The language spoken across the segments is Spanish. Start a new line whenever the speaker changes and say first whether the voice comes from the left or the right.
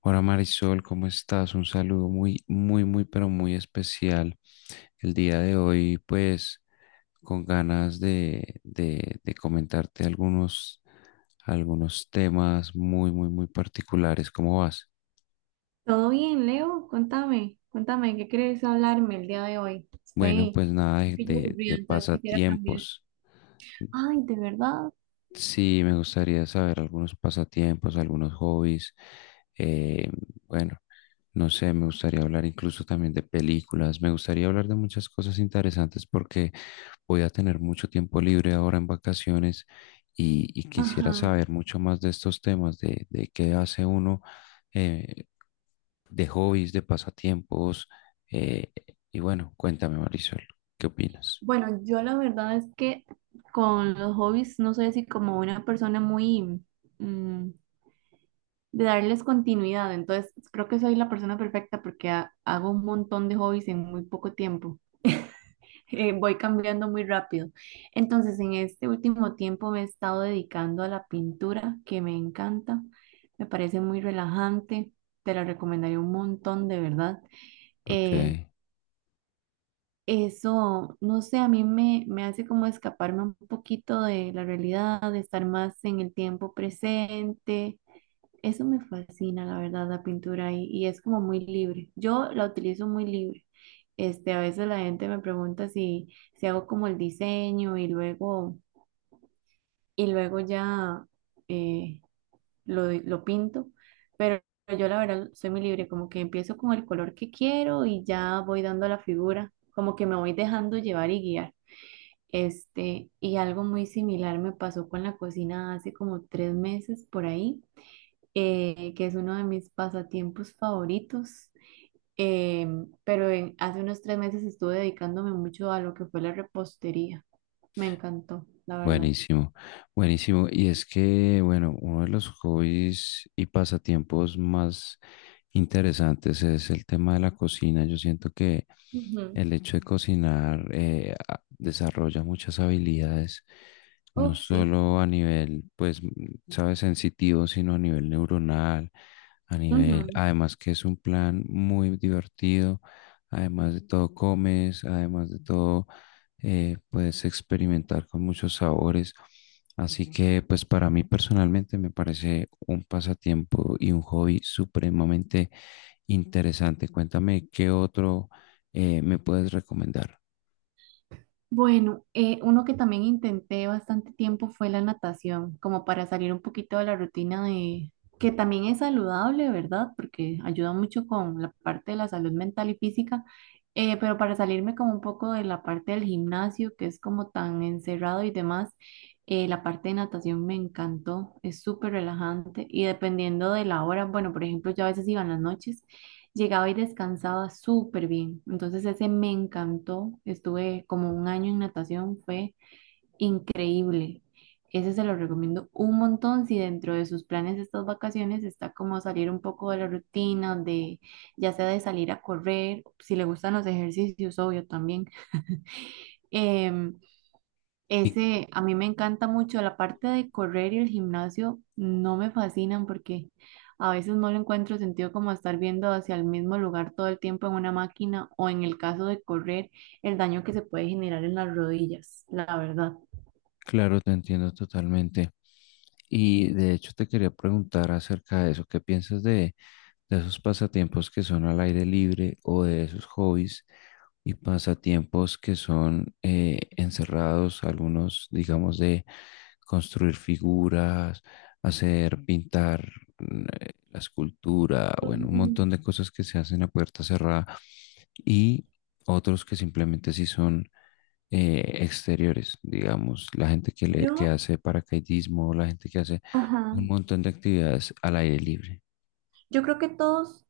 left: Hola, Marisol, ¿cómo estás? Un saludo muy, muy, muy, pero muy especial. El día de hoy, pues, con ganas de comentarte algunos temas muy, muy, muy particulares. ¿Cómo vas?
right: Todo bien, Leo, contame, contame, ¿qué querés hablarme el día de hoy?
left: Bueno,
right: Estoy
left: pues nada
right: un
left: de,
right: poquillo
left: de,
right: aburrida,
left: de
right: entonces quisiera cambiar.
left: pasatiempos.
right: Ay, ¿de verdad?
left: Sí, me gustaría saber algunos pasatiempos, algunos hobbies. Eh, bueno, no sé, me gustaría hablar incluso también de películas. Me gustaría hablar de muchas cosas interesantes porque voy a tener mucho tiempo libre ahora en vacaciones y quisiera
right: Ajá.
left: saber mucho más de estos temas, de qué hace uno, eh, de hobbies, de pasatiempos. eh, y bueno, cuéntame, Marisol, ¿qué opinas?
right: Bueno, yo la verdad es que con los hobbies no soy así como una persona muy, mm, de darles continuidad. Entonces, creo que soy la persona perfecta porque hago un montón de hobbies en muy poco tiempo. Voy cambiando muy rápido. Entonces, en este último tiempo me he estado dedicando a la pintura, que me encanta. Me parece muy relajante. Te la recomendaría un montón, de verdad.
left: Ok,
right: Eh, Eso, no sé, a mí me hace como escaparme un poquito de la realidad, de estar más en el tiempo presente. Eso me fascina, la verdad, la pintura, y es como muy libre. Yo la utilizo muy libre. Este, a veces la gente me pregunta si, si hago como el diseño y luego ya eh, lo pinto, pero yo la verdad soy muy libre, como que empiezo con el color que quiero y ya voy dando la figura, como que me voy dejando llevar y guiar. Este, y algo muy similar me pasó con la cocina hace como 3 meses por ahí, que es uno de mis pasatiempos favoritos. eh, pero hace unos 3 meses estuve dedicándome mucho a lo que fue la repostería. Me encantó, la verdad.
left: buenísimo, buenísimo. Y es que, bueno, uno de los hobbies y pasatiempos más interesantes es el tema de la cocina. Yo siento que
right: Ujú.
left: el hecho de cocinar desarrolla muchas habilidades no
right: Uf, sí.
left: solo a nivel, pues, sabes, sensitivo, sino a nivel neuronal, a nivel, además que es un plan muy divertido, además de todo comes, además de todo puedes experimentar con muchos sabores. Así que, pues, para mí personalmente me parece un pasatiempo y un hobby supremamente interesante. Cuéntame, ¿qué otro me puedes recomendar?
right: Bueno, uno que también intenté bastante tiempo fue la natación, como para salir un poquito de la rutina de, que también es saludable, ¿verdad? Porque ayuda mucho con la parte de la salud mental y física, pero para salirme como un poco de la parte del gimnasio, que es como tan encerrado y demás, la parte de natación me encantó, es súper relajante, y dependiendo de la hora, bueno, por ejemplo, yo a veces iba en las noches. Llegaba y descansaba súper bien. Entonces ese me encantó. Estuve como un año en natación, fue increíble. Ese se lo recomiendo un montón si dentro de sus planes de estas vacaciones está como salir un poco de la rutina, de ya sea de salir a correr, si le gustan los ejercicios, obvio también. Em,
left: Y
right: Ese, a mí me encanta mucho la parte de correr, y el gimnasio, no me fascinan porque a veces no le encuentro sentido como estar viendo hacia el mismo lugar todo el tiempo en una máquina, o en el caso de correr, el daño que se puede generar en las rodillas, la verdad.
left: claro, te entiendo totalmente. Y de hecho te quería preguntar acerca de eso, ¿qué piensas de esos pasatiempos que son al aire libre o de esos hobbies y pasatiempos que son encerrados, algunos digamos de construir figuras, hacer pintar la escultura, bueno, un
right: Ujú.
left: montón de cosas que se hacen a puerta cerrada? Y otros que simplemente sí son exteriores, digamos, la gente que, le, que
right: Yo,
left: hace paracaidismo, la gente que hace
right: ajá,
left: un montón de actividades al aire libre.
right: yo creo que todos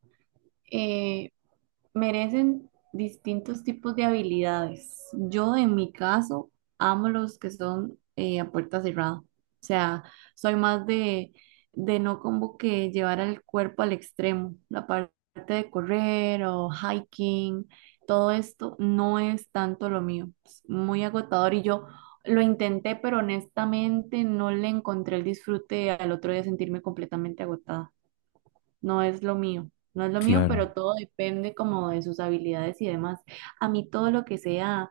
right: merecen distintos tipos de habilidades. Yo, en mi caso, amo los que son a puerta cerrada. O sea, soy más de no como que llevar el cuerpo al extremo. La parte de correr o hiking, todo esto no es tanto lo mío. Es muy agotador y yo lo intenté, pero honestamente no le encontré el disfrute al otro día sentirme completamente agotada. No es lo mío, no es lo mío, pero
left: Claro,
right: todo depende como de sus habilidades y demás. A mí todo lo que sea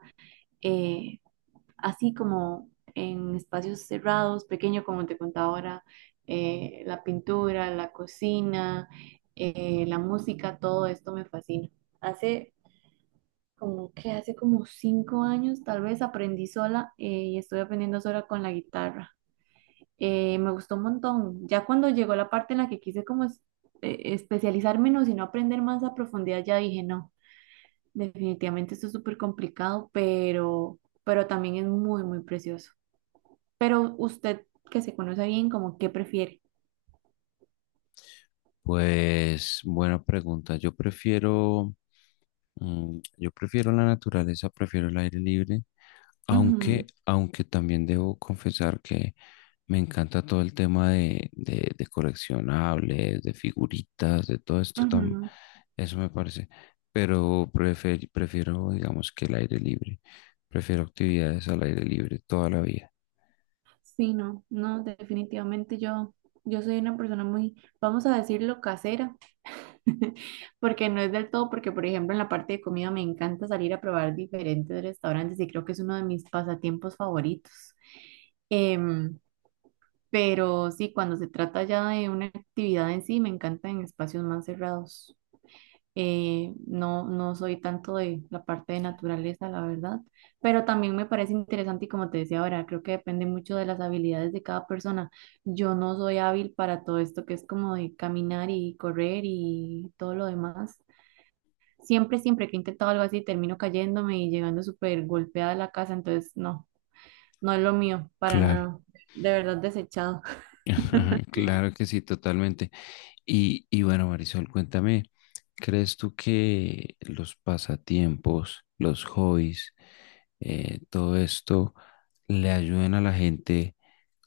right: eh, así como en espacios cerrados, pequeño, como te contaba ahora, la pintura, la cocina, la música, todo esto me fascina. Hace como que hace como 5 años tal vez aprendí sola, y estoy aprendiendo sola con la guitarra. Me gustó un montón. Ya cuando llegó la parte en la que quise como especializarme, no, sino aprender más a profundidad, ya dije, no, definitivamente esto es súper complicado, pero también es muy, muy precioso. Pero usted que se conoce bien, como qué prefiere.
left: pues buena pregunta. Yo prefiero, yo prefiero la naturaleza, prefiero el aire libre. Aunque, aunque también debo confesar que me encanta todo el tema de coleccionables, de figuritas, de todo esto,
right: Ujú, ujú.
left: eso me parece. Pero prefiero, digamos, que el aire libre. Prefiero actividades al aire libre toda la vida.
right: Sí, no, no, definitivamente yo, yo soy una persona muy, vamos a decirlo, casera. Porque no es del todo, porque por ejemplo en la parte de comida me encanta salir a probar diferentes restaurantes, y creo que es uno de mis pasatiempos favoritos. Em, pero sí, cuando se trata ya de una actividad en sí, me encanta en espacios más cerrados. No, no soy tanto de la parte de naturaleza, la verdad, pero también me parece interesante, y como te decía ahora, creo que depende mucho de las habilidades de cada persona. Yo no soy hábil para todo esto que es como de caminar y correr y todo lo demás. Siempre, siempre que he intentado algo así, termino cayéndome y llegando súper golpeada a la casa, entonces no, no es lo mío, para
left: Claro,
right: nada. De verdad desechado.
left: claro que sí, totalmente. Y bueno, Marisol, cuéntame, ¿crees tú que los pasatiempos, los hobbies, todo esto le ayuden a la gente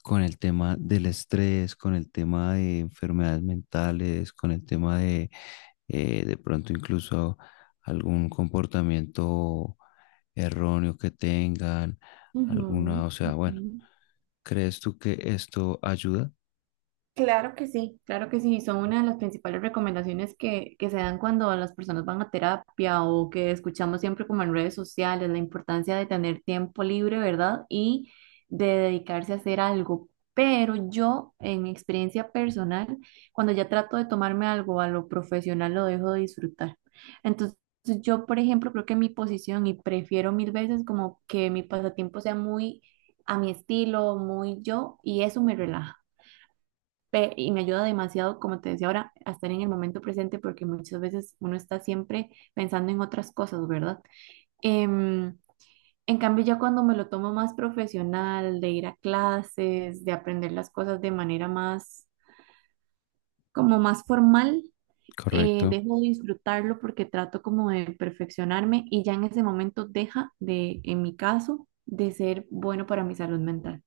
left: con el tema del estrés, con el tema de enfermedades mentales, con el tema de pronto incluso algún comportamiento erróneo que tengan,
right: Ujú,
left: alguna, o sea,
right: ujú.
left: bueno, ¿crees tú que esto ayuda?
right: Claro que sí, claro que sí. Son una de las principales recomendaciones que se dan cuando las personas van a terapia, o que escuchamos siempre como en redes sociales, la importancia de tener tiempo libre, ¿verdad? Y de dedicarse a hacer algo. Pero yo, en mi experiencia personal, cuando ya trato de tomarme algo a lo profesional, lo dejo de disfrutar. Entonces, yo, por ejemplo, creo que mi posición, y prefiero mil veces como que mi pasatiempo sea muy a mi estilo, muy yo, y eso me relaja. Y me ayuda demasiado, como te decía ahora, a estar en el momento presente, porque muchas veces uno está siempre pensando en otras cosas, ¿verdad? Em, en cambio, ya cuando me lo tomo más profesional, de ir a clases, de aprender las cosas de manera más, como más formal,
left: Correcto.
right: dejo de disfrutarlo porque trato como de perfeccionarme, y ya en ese momento deja de, en mi caso, de ser bueno para mi salud mental.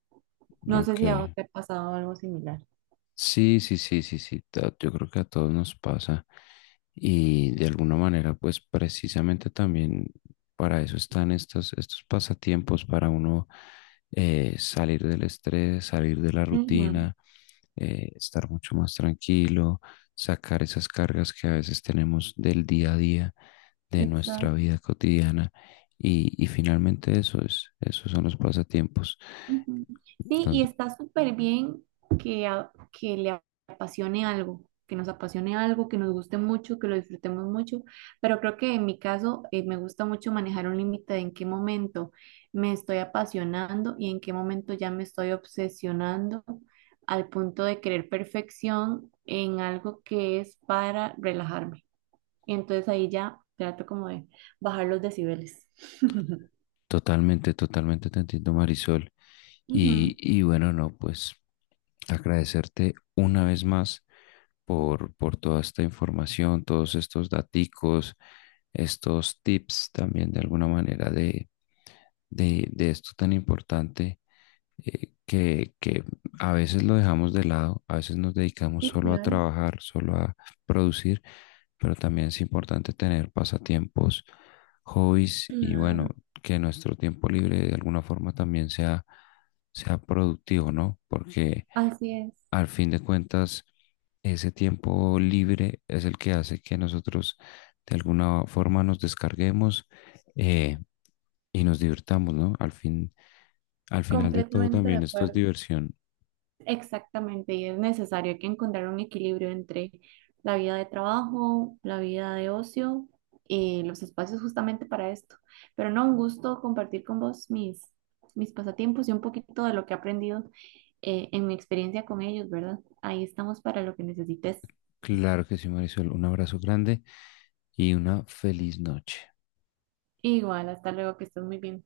right: No sé
left: Ok.
right: si a vos te ha pasado algo similar.
left: Sí, sí, sí, sí, sí, yo creo que a todos nos pasa y de alguna manera pues precisamente también para eso están estos pasatiempos, para uno salir del estrés, salir de la
right: Ujú.
left: rutina, estar mucho más tranquilo, sacar esas cargas que a veces tenemos del día a día, de nuestra
right: Exacto.
left: vida cotidiana y finalmente eso es, esos son los pasatiempos.
right: Ujú. Sí, y está súper bien que le apasione algo, que nos apasione algo, que nos guste mucho, que lo disfrutemos mucho, pero creo que en mi caso me gusta mucho manejar un límite de en qué momento me estoy apasionando y en qué momento ya me estoy obsesionando al punto de querer perfección en algo que es para relajarme. Y entonces ahí ya trato como de bajar los decibeles.
left: Totalmente, totalmente te entiendo, Marisol. Y,
right: Ujú.
left: y bueno, no, pues agradecerte una vez más por toda esta información, todos estos daticos, estos tips también de alguna manera de esto tan importante que a veces lo dejamos de lado, a veces nos dedicamos
right: Sí,
left: solo a
right: claro,
left: trabajar, solo a producir, pero también es importante tener pasatiempos, hobbies y bueno,
right: claro.
left: que nuestro tiempo libre de alguna forma también sea, sea productivo, ¿no? Porque
right: Así es,
left: al fin de cuentas, ese tiempo libre es el que hace que nosotros de alguna forma nos descarguemos eh, y nos divirtamos, ¿no? Al fin, al final de todo
right: completamente de
left: también esto es
right: acuerdo.
left: diversión.
right: Exactamente, y es necesario que encontrar un equilibrio entre la vida de trabajo, la vida de ocio, y los espacios justamente para esto. Pero no, un gusto compartir con vos mis, mis pasatiempos y un poquito de lo que he aprendido, en mi experiencia con ellos, ¿verdad? Ahí estamos para lo que necesites.
left: Claro que sí, Marisol. Un abrazo grande y una feliz noche.
right: Igual, hasta luego, que estés muy bien.